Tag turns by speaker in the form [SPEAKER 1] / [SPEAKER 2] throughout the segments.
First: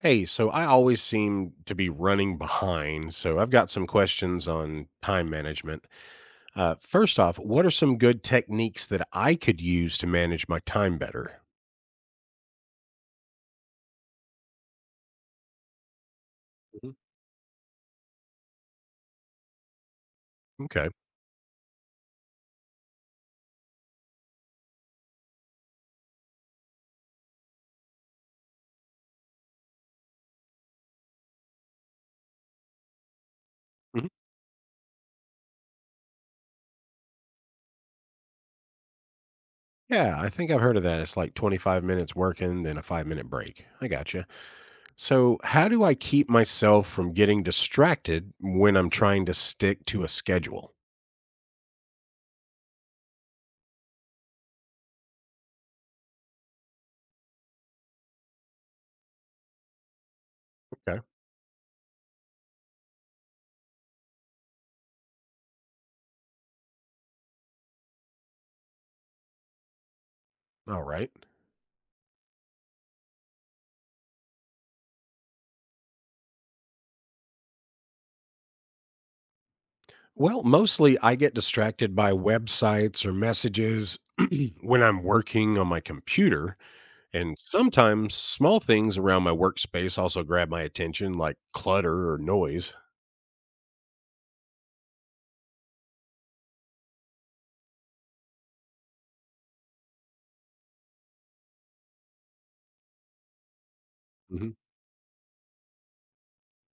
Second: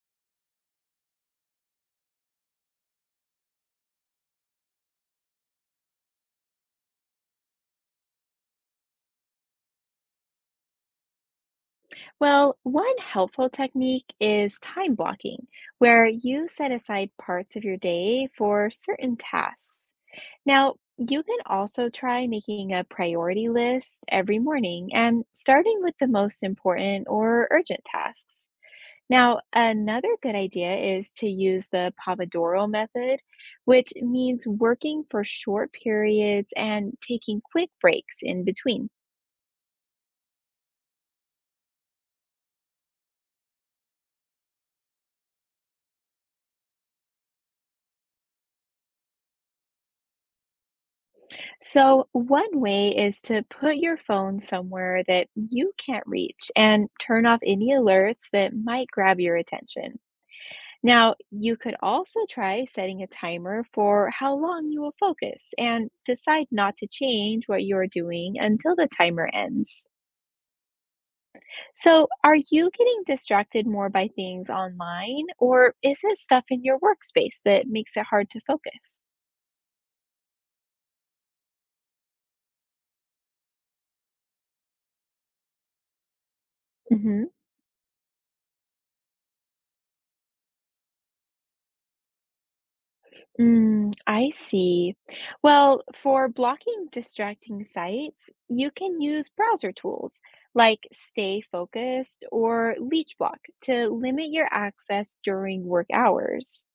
[SPEAKER 1] Hey, so I always seem to be running behind, so I've got some questions on time management. First off, what are some good techniques that I could use to manage my time better?
[SPEAKER 2] Well, one helpful technique is time blocking, where you set
[SPEAKER 1] Mhm.
[SPEAKER 2] aside parts of your day for certain tasks. Now,
[SPEAKER 1] Okay.
[SPEAKER 2] you can also try making a priority list every morning and starting with the most important or urgent tasks. Now, another good idea is to use the Pomodoro method, which
[SPEAKER 1] Mhm.
[SPEAKER 2] means working for short periods and taking quick breaks in between.
[SPEAKER 1] Yeah, I think I've heard of that. It's like 25 minutes working, then a 5 minute break. I gotcha. So, how do I keep myself from getting distracted when I'm trying to stick to a schedule?
[SPEAKER 2] So, one way is to put your phone somewhere that you can't reach and turn off any alerts that might grab your attention.
[SPEAKER 1] Okay.
[SPEAKER 2] Now, you could also try setting a timer for how long you will focus and decide not to change what you're doing until the timer ends.
[SPEAKER 1] All right.
[SPEAKER 2] So, are you getting distracted more by things online or is it stuff in your workspace that makes it hard to focus?
[SPEAKER 1] Well, mostly I get distracted by websites or messages when I'm working on my computer.
[SPEAKER 2] Hmm.
[SPEAKER 1] And sometimes small things around my workspace also grab my attention, like clutter or noise.
[SPEAKER 2] Mm, I see. Well, for blocking distracting sites, you can use browser tools like Stay Focused or Leech Block to limit your
[SPEAKER 1] Hmm.
[SPEAKER 2] access during work hours.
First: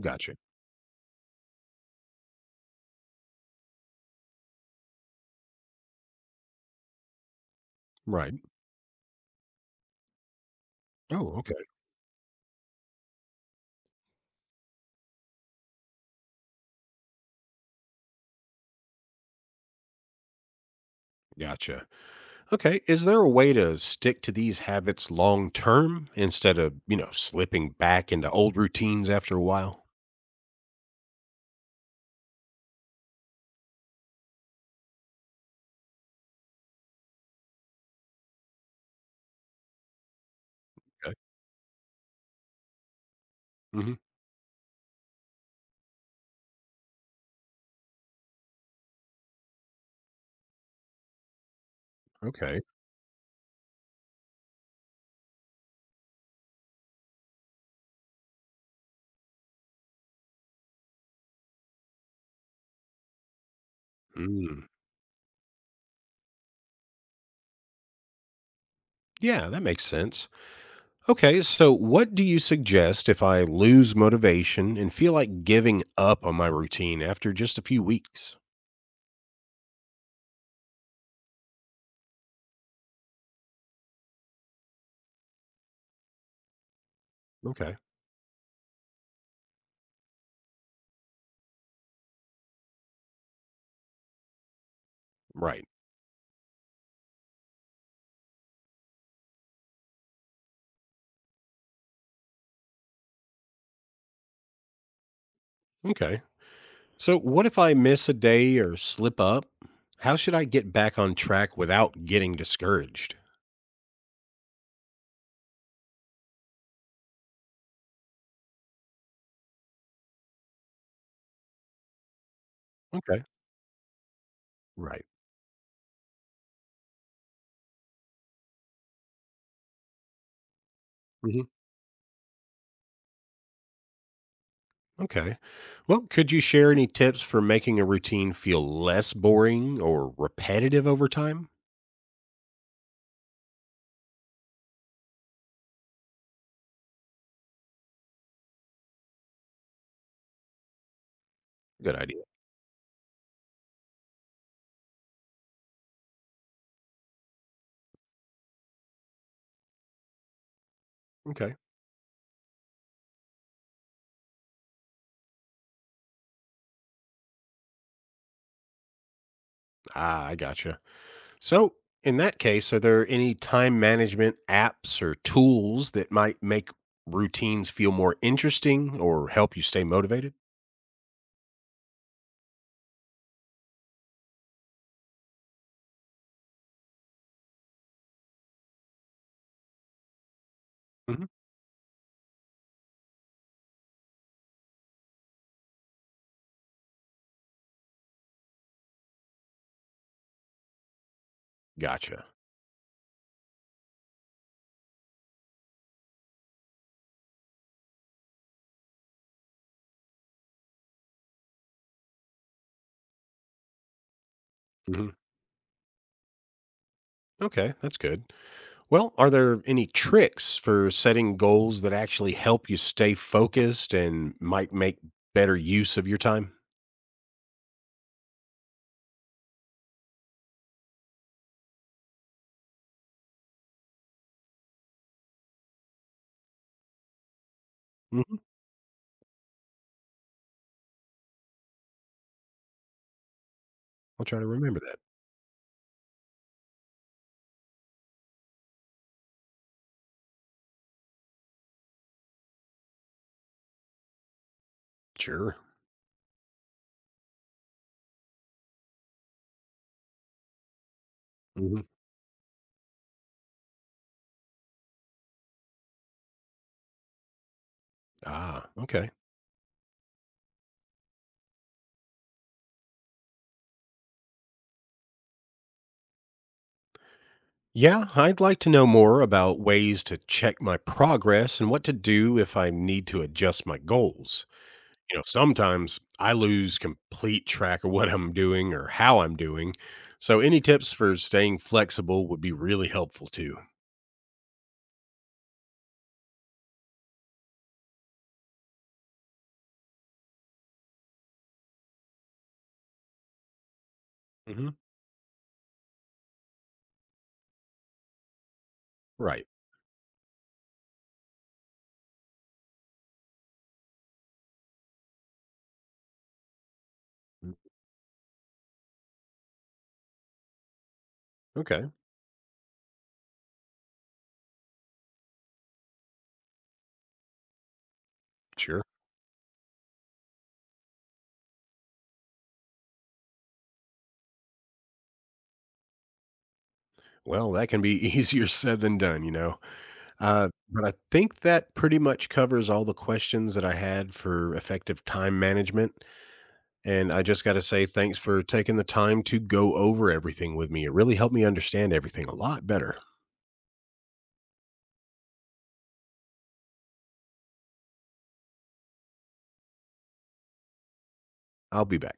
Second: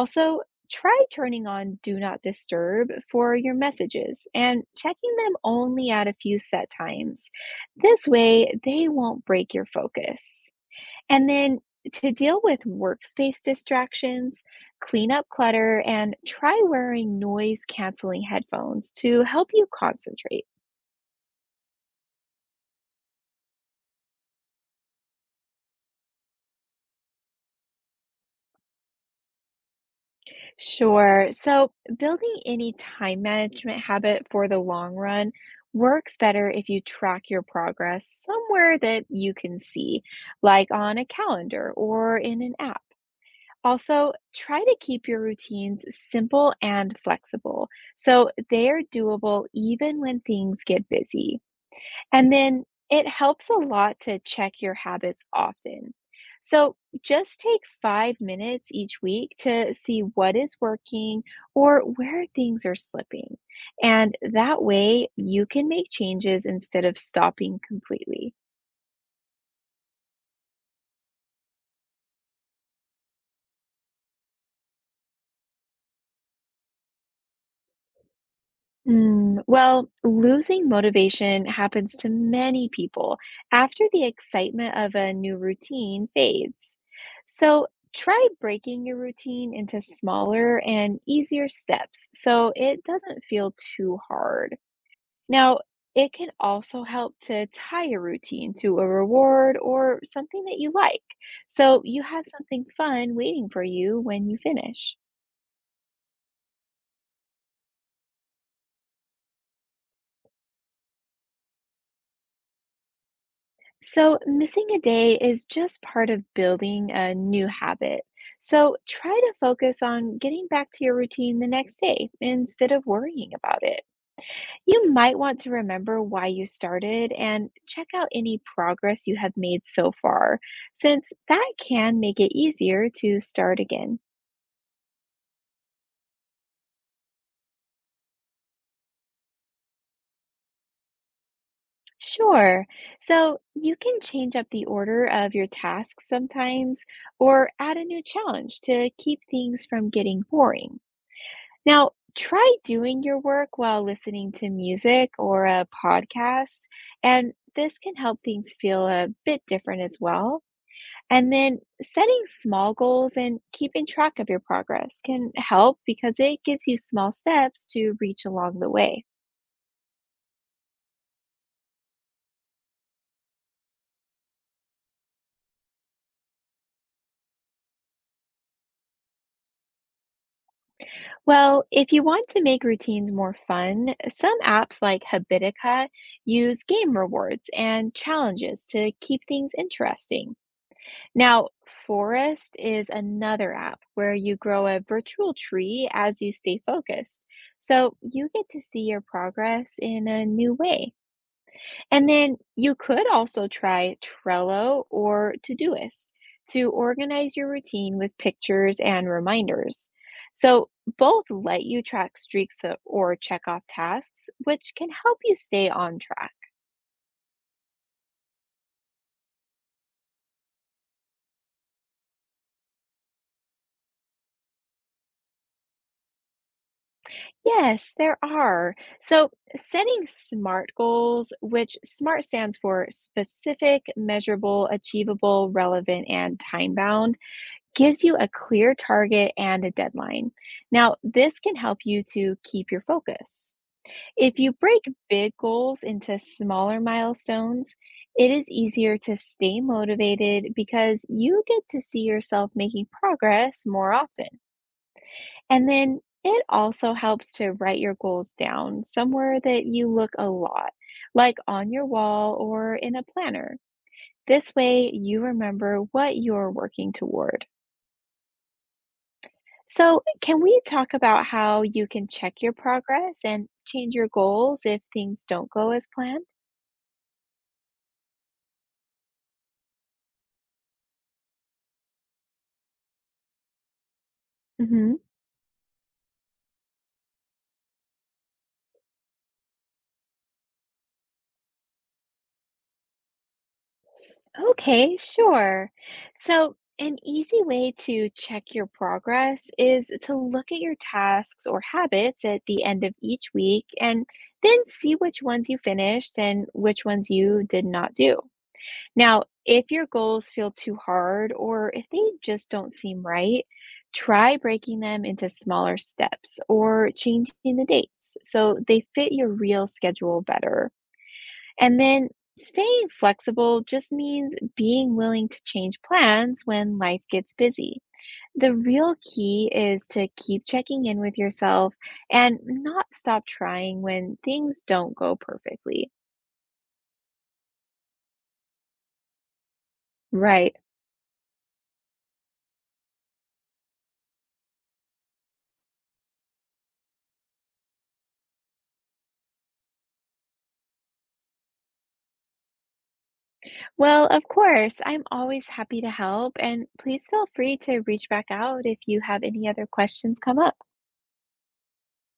[SPEAKER 1] Gotcha.
[SPEAKER 2] try turning on Do Not Disturb for your messages and checking them only at a few set times. This
[SPEAKER 1] Right.
[SPEAKER 2] way, they won't break your focus. And
[SPEAKER 1] Oh,
[SPEAKER 2] then
[SPEAKER 1] okay.
[SPEAKER 2] to deal with workspace distractions, clean up clutter and try wearing noise canceling headphones to help you concentrate.
[SPEAKER 1] Gotcha. Okay. Is there a way to stick to these habits long term instead of, slipping back into old routines after a while?
[SPEAKER 2] Sure. So, building any time management habit for the long run works better if you track your progress somewhere that you can see, like on a
[SPEAKER 1] Okay.
[SPEAKER 2] calendar or in an app.
[SPEAKER 1] Hmm.
[SPEAKER 2] Also, try to keep your routines simple and flexible so they are doable even when things get busy. And
[SPEAKER 1] Okay.
[SPEAKER 2] then it helps a lot to check your habits often. So just take 5 minutes each week to see what is working or where things are slipping. And that
[SPEAKER 1] Mm.
[SPEAKER 2] way you can make changes instead of stopping completely.
[SPEAKER 1] Yeah, that makes sense. Okay, so what do you suggest if I lose motivation and feel like giving up on my routine after just a few weeks?
[SPEAKER 2] Mm, well, losing motivation happens to many people after the excitement of a new routine fades. So
[SPEAKER 1] Okay,
[SPEAKER 2] try breaking your routine into smaller and easier steps so it doesn't feel too hard. Now,
[SPEAKER 1] right.
[SPEAKER 2] it can also help to tie your routine to a reward or something that you like. So you have something fun waiting for you when you finish.
[SPEAKER 1] Okay. So, what if I miss a day or slip up? How should I get back on track without getting discouraged?
[SPEAKER 2] So, missing a day is just part of building a new habit. So, try to focus on getting back to your routine the next day instead of
[SPEAKER 1] Okay,
[SPEAKER 2] worrying about it. You
[SPEAKER 1] right.
[SPEAKER 2] might want to remember why you started and check out any progress you have made so far, since
[SPEAKER 1] Hmm.
[SPEAKER 2] that can make it easier to start again.
[SPEAKER 1] Okay. Well, could you share any tips for making a routine feel less boring or repetitive over time?
[SPEAKER 2] Sure. So, you can change up the order of your tasks sometimes or add a new challenge to keep things from getting boring. Now,
[SPEAKER 1] Good idea.
[SPEAKER 2] try doing your work while listening to music or a podcast, and this can help things feel a bit different as well. And
[SPEAKER 1] Okay.
[SPEAKER 2] then setting small goals and keeping track of your progress can help because it gives you small steps to reach along the way.
[SPEAKER 1] Ah, I gotcha. So, in that case, are there any time management apps or tools that might make routines feel more interesting or help you stay motivated?
[SPEAKER 2] Well, if you want to make routines more fun, some apps like Habitica use game rewards and challenges to keep things interesting.
[SPEAKER 1] Hmm.
[SPEAKER 2] Now, Forest is another app where you grow a virtual tree as you stay focused. So you get to see your progress in a new way. And
[SPEAKER 1] Gotcha.
[SPEAKER 2] then you could also try Trello or Todoist to organize your routine with pictures and reminders. So both let you track streaks or check off tasks, which can
[SPEAKER 1] Hmm.
[SPEAKER 2] help you stay on track.
[SPEAKER 1] Okay, that's good. Well, are there any tricks for setting goals that actually help you stay focused and might make better use of your time?
[SPEAKER 2] Yes, there are. So, setting SMART goals, which SMART stands for specific, measurable, achievable, relevant, and time bound, gives you a
[SPEAKER 1] Hmm.
[SPEAKER 2] clear target and a deadline. Now, this can help you to keep your focus.
[SPEAKER 1] I'll
[SPEAKER 2] If
[SPEAKER 1] try to
[SPEAKER 2] you
[SPEAKER 1] remember
[SPEAKER 2] break
[SPEAKER 1] that.
[SPEAKER 2] big goals into smaller milestones, it is easier to stay motivated because you get to see yourself making progress more often.
[SPEAKER 1] Sure.
[SPEAKER 2] And then it also helps to write your goals down somewhere that you look a lot, like on your
[SPEAKER 1] Hmm.
[SPEAKER 2] wall or in a planner. This way, you remember what you're working toward.
[SPEAKER 1] Ah, okay.
[SPEAKER 2] So, can we talk about how you can check your progress and change your goals if things don't go as planned?
[SPEAKER 1] Yeah, I'd like to know more about ways to check my progress and what to do if I need to adjust my goals. You know, sometimes I lose complete track of what I'm doing or how I'm doing. So, any tips for staying flexible would be really helpful too.
[SPEAKER 2] Okay, sure. So, an easy way to check your progress is to look at your tasks or habits at the end of each week and then
[SPEAKER 1] Hmm.
[SPEAKER 2] see which ones you finished and which ones you did not do. Now,
[SPEAKER 1] Right.
[SPEAKER 2] if your goals feel too hard or if they just don't seem right, try breaking them into smaller steps or changing
[SPEAKER 1] Mm.
[SPEAKER 2] the dates so they fit your real schedule better. And
[SPEAKER 1] Okay.
[SPEAKER 2] then staying flexible just means being willing to change plans when life gets busy. The
[SPEAKER 1] Sure.
[SPEAKER 2] real key is to keep checking in with yourself and not stop trying when things don't go perfectly.
[SPEAKER 1] Well, that can be easier said than done, you know.
[SPEAKER 2] Right.
[SPEAKER 1] But I think that pretty much covers all the questions that I had for effective time management. And I just got to say, thanks for taking the time to go over everything with me. It really helped me understand everything a lot better.
[SPEAKER 2] Well, of course, I'm always happy to help, and please feel free to reach back out if you have any other questions come up.
[SPEAKER 1] I'll be back.